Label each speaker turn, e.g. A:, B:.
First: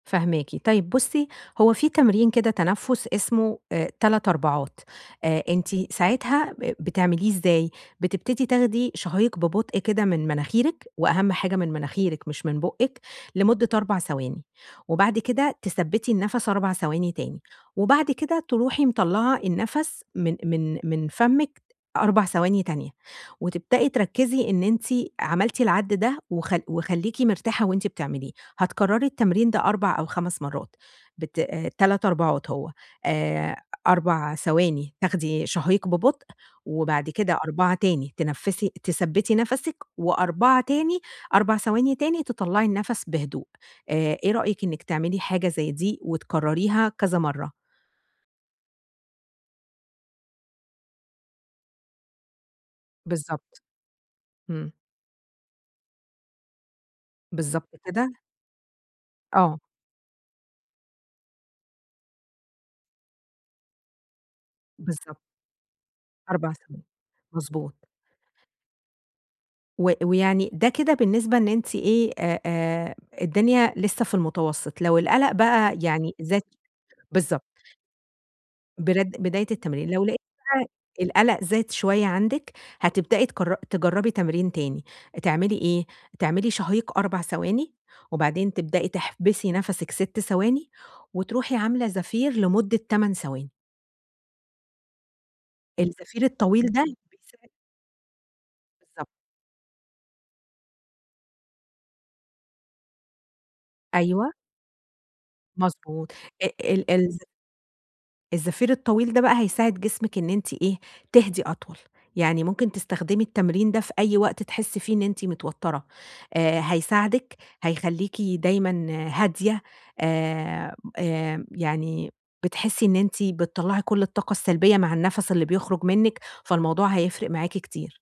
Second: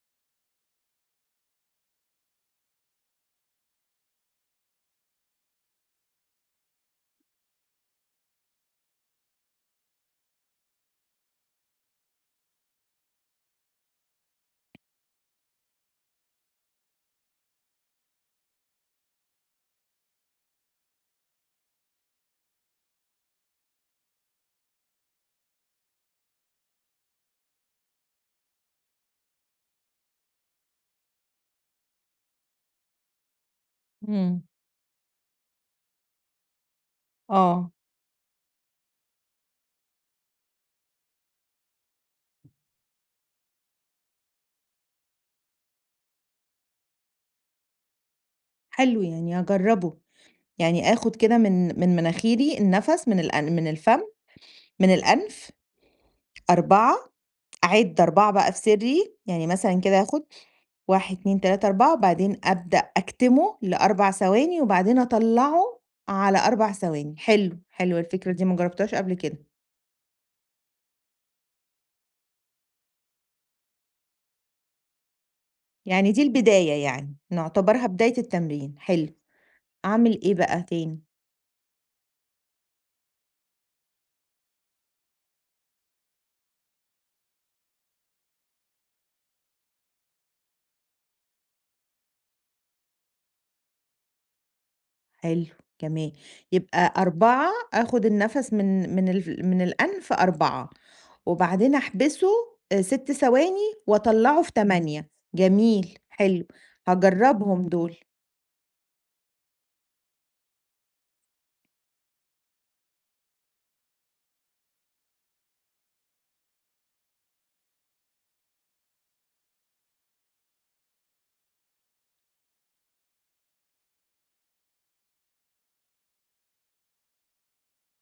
A: فاهماكِ. طيب بُصّي، هو في تمرين كده تنفس، اسمه آآ 3 أربعات، آآ أنتِ ساعتها، ب بتعمليه إزاي؟ بتبتدي تاخدي شهيق ببطء كده من مناخيرِك، وأهم حاجة من مناخيرِك، مش من بُقِّك، لمدة 4 ثواني، وبعد كده تثبّتي النفس 4 ثواني تاني، وبعد كده تروحي مطلعة النفس من من من فمِّك، 4 ثواني تانية، وتبدئي تركزي إن أنتِ عملتِ العد ده وخ وخليكي مرتاحة وانتِ بتعمليه، هتكرري التمرين ده 4 أو 5 مرات بت آآ، 3 أربعات هو، آآ، 4
B: إمم.
A: ثواني، تاخدي شهيق ببطء وبعد كده
B: آه.
A: 4 تاني، تنفّسي تثبّتي نَفَسِك و4 تاني، 4 ثواني تاني، تطلعي النَّفَس بهدوء. آآ، إيه رأيِك إنِّك تعملي حاجة زي دي وتكرريها كذا مرة؟
B: حلو، يعني هاجربه. يعني آخُد كده من من مناخيري النفس. من الأن
A: بالضبط.
B: من الفم
A: إمم.
B: من الأنف 4،
A: بالضبط
B: أعِد
A: كده.
B: 4 بقى في سري، يعني
A: آه.
B: مثلًا كده، آخُد 1، 2، 3، 4 وبعدين أبدأ أكتمه ل4 ثواني، وبعدين
A: بالضبط.
B: أطلعه على
A: 4
B: 4
A: ثواني،
B: ثواني. حلو،
A: مضبوط.
B: حلوة الفكرة دي، ما جربتهاش قبل كده.
A: و ويعني ده كده بالنسبة إن أنتِ إيه؟ آآ، آآ الدنيا لسه في المتوسط، لو القلق بقى
B: يعني
A: يعني
B: دي
A: زاد
B: البداية يعني.
A: بالضبط.
B: نعتبرها بداية التمرين.
A: بر
B: حلو.
A: بداية التمرين، لو لقيتِ
B: أعمل إيه بقى
A: بقى
B: تاني؟
A: القلق زاد شوية عندِك؛ هتبدئي تجر تجربي تمرين تاني. تعملي إيه؟ تعملي شهيق 4 ثواني، وبعدين تبدئي تحبسي نَفَسِك 6 ثواني، وتروحي عاملة زفير لمدة 8 ثواني.
B: حلو. جميل.
A: الزفير الطويل ده
B: يبقى 4
A: بيساعد
B: آخُد النفس من
A: بالضبط.
B: من الف من الأنف 4 وبعدين أحبسه، 6 ثواني،
A: أيوه.
B: وأطلعه في 8 جميل.
A: مضبوط.
B: حلو.
A: آآ ال ال
B: هاجربهم دول.
A: الزفير الطويل ده بقى، هيساعد جسمِك إن أنتِ إيه؟ تهدي أطول، يعني ممكن تستخدمي التمرين ده في أي وقت تحسي فيه إن أنتِ متوترة، آآ هيساعدِك، هيخليكِ دايمًا هادية، آآ، آآ، يعني بتحسي إن أنتِ بتطَّلعي كل الطاقة السلبية مع النَّفَس اللي بيخرج منِّك. فالموضوع هيفرِق معاكِ كتير.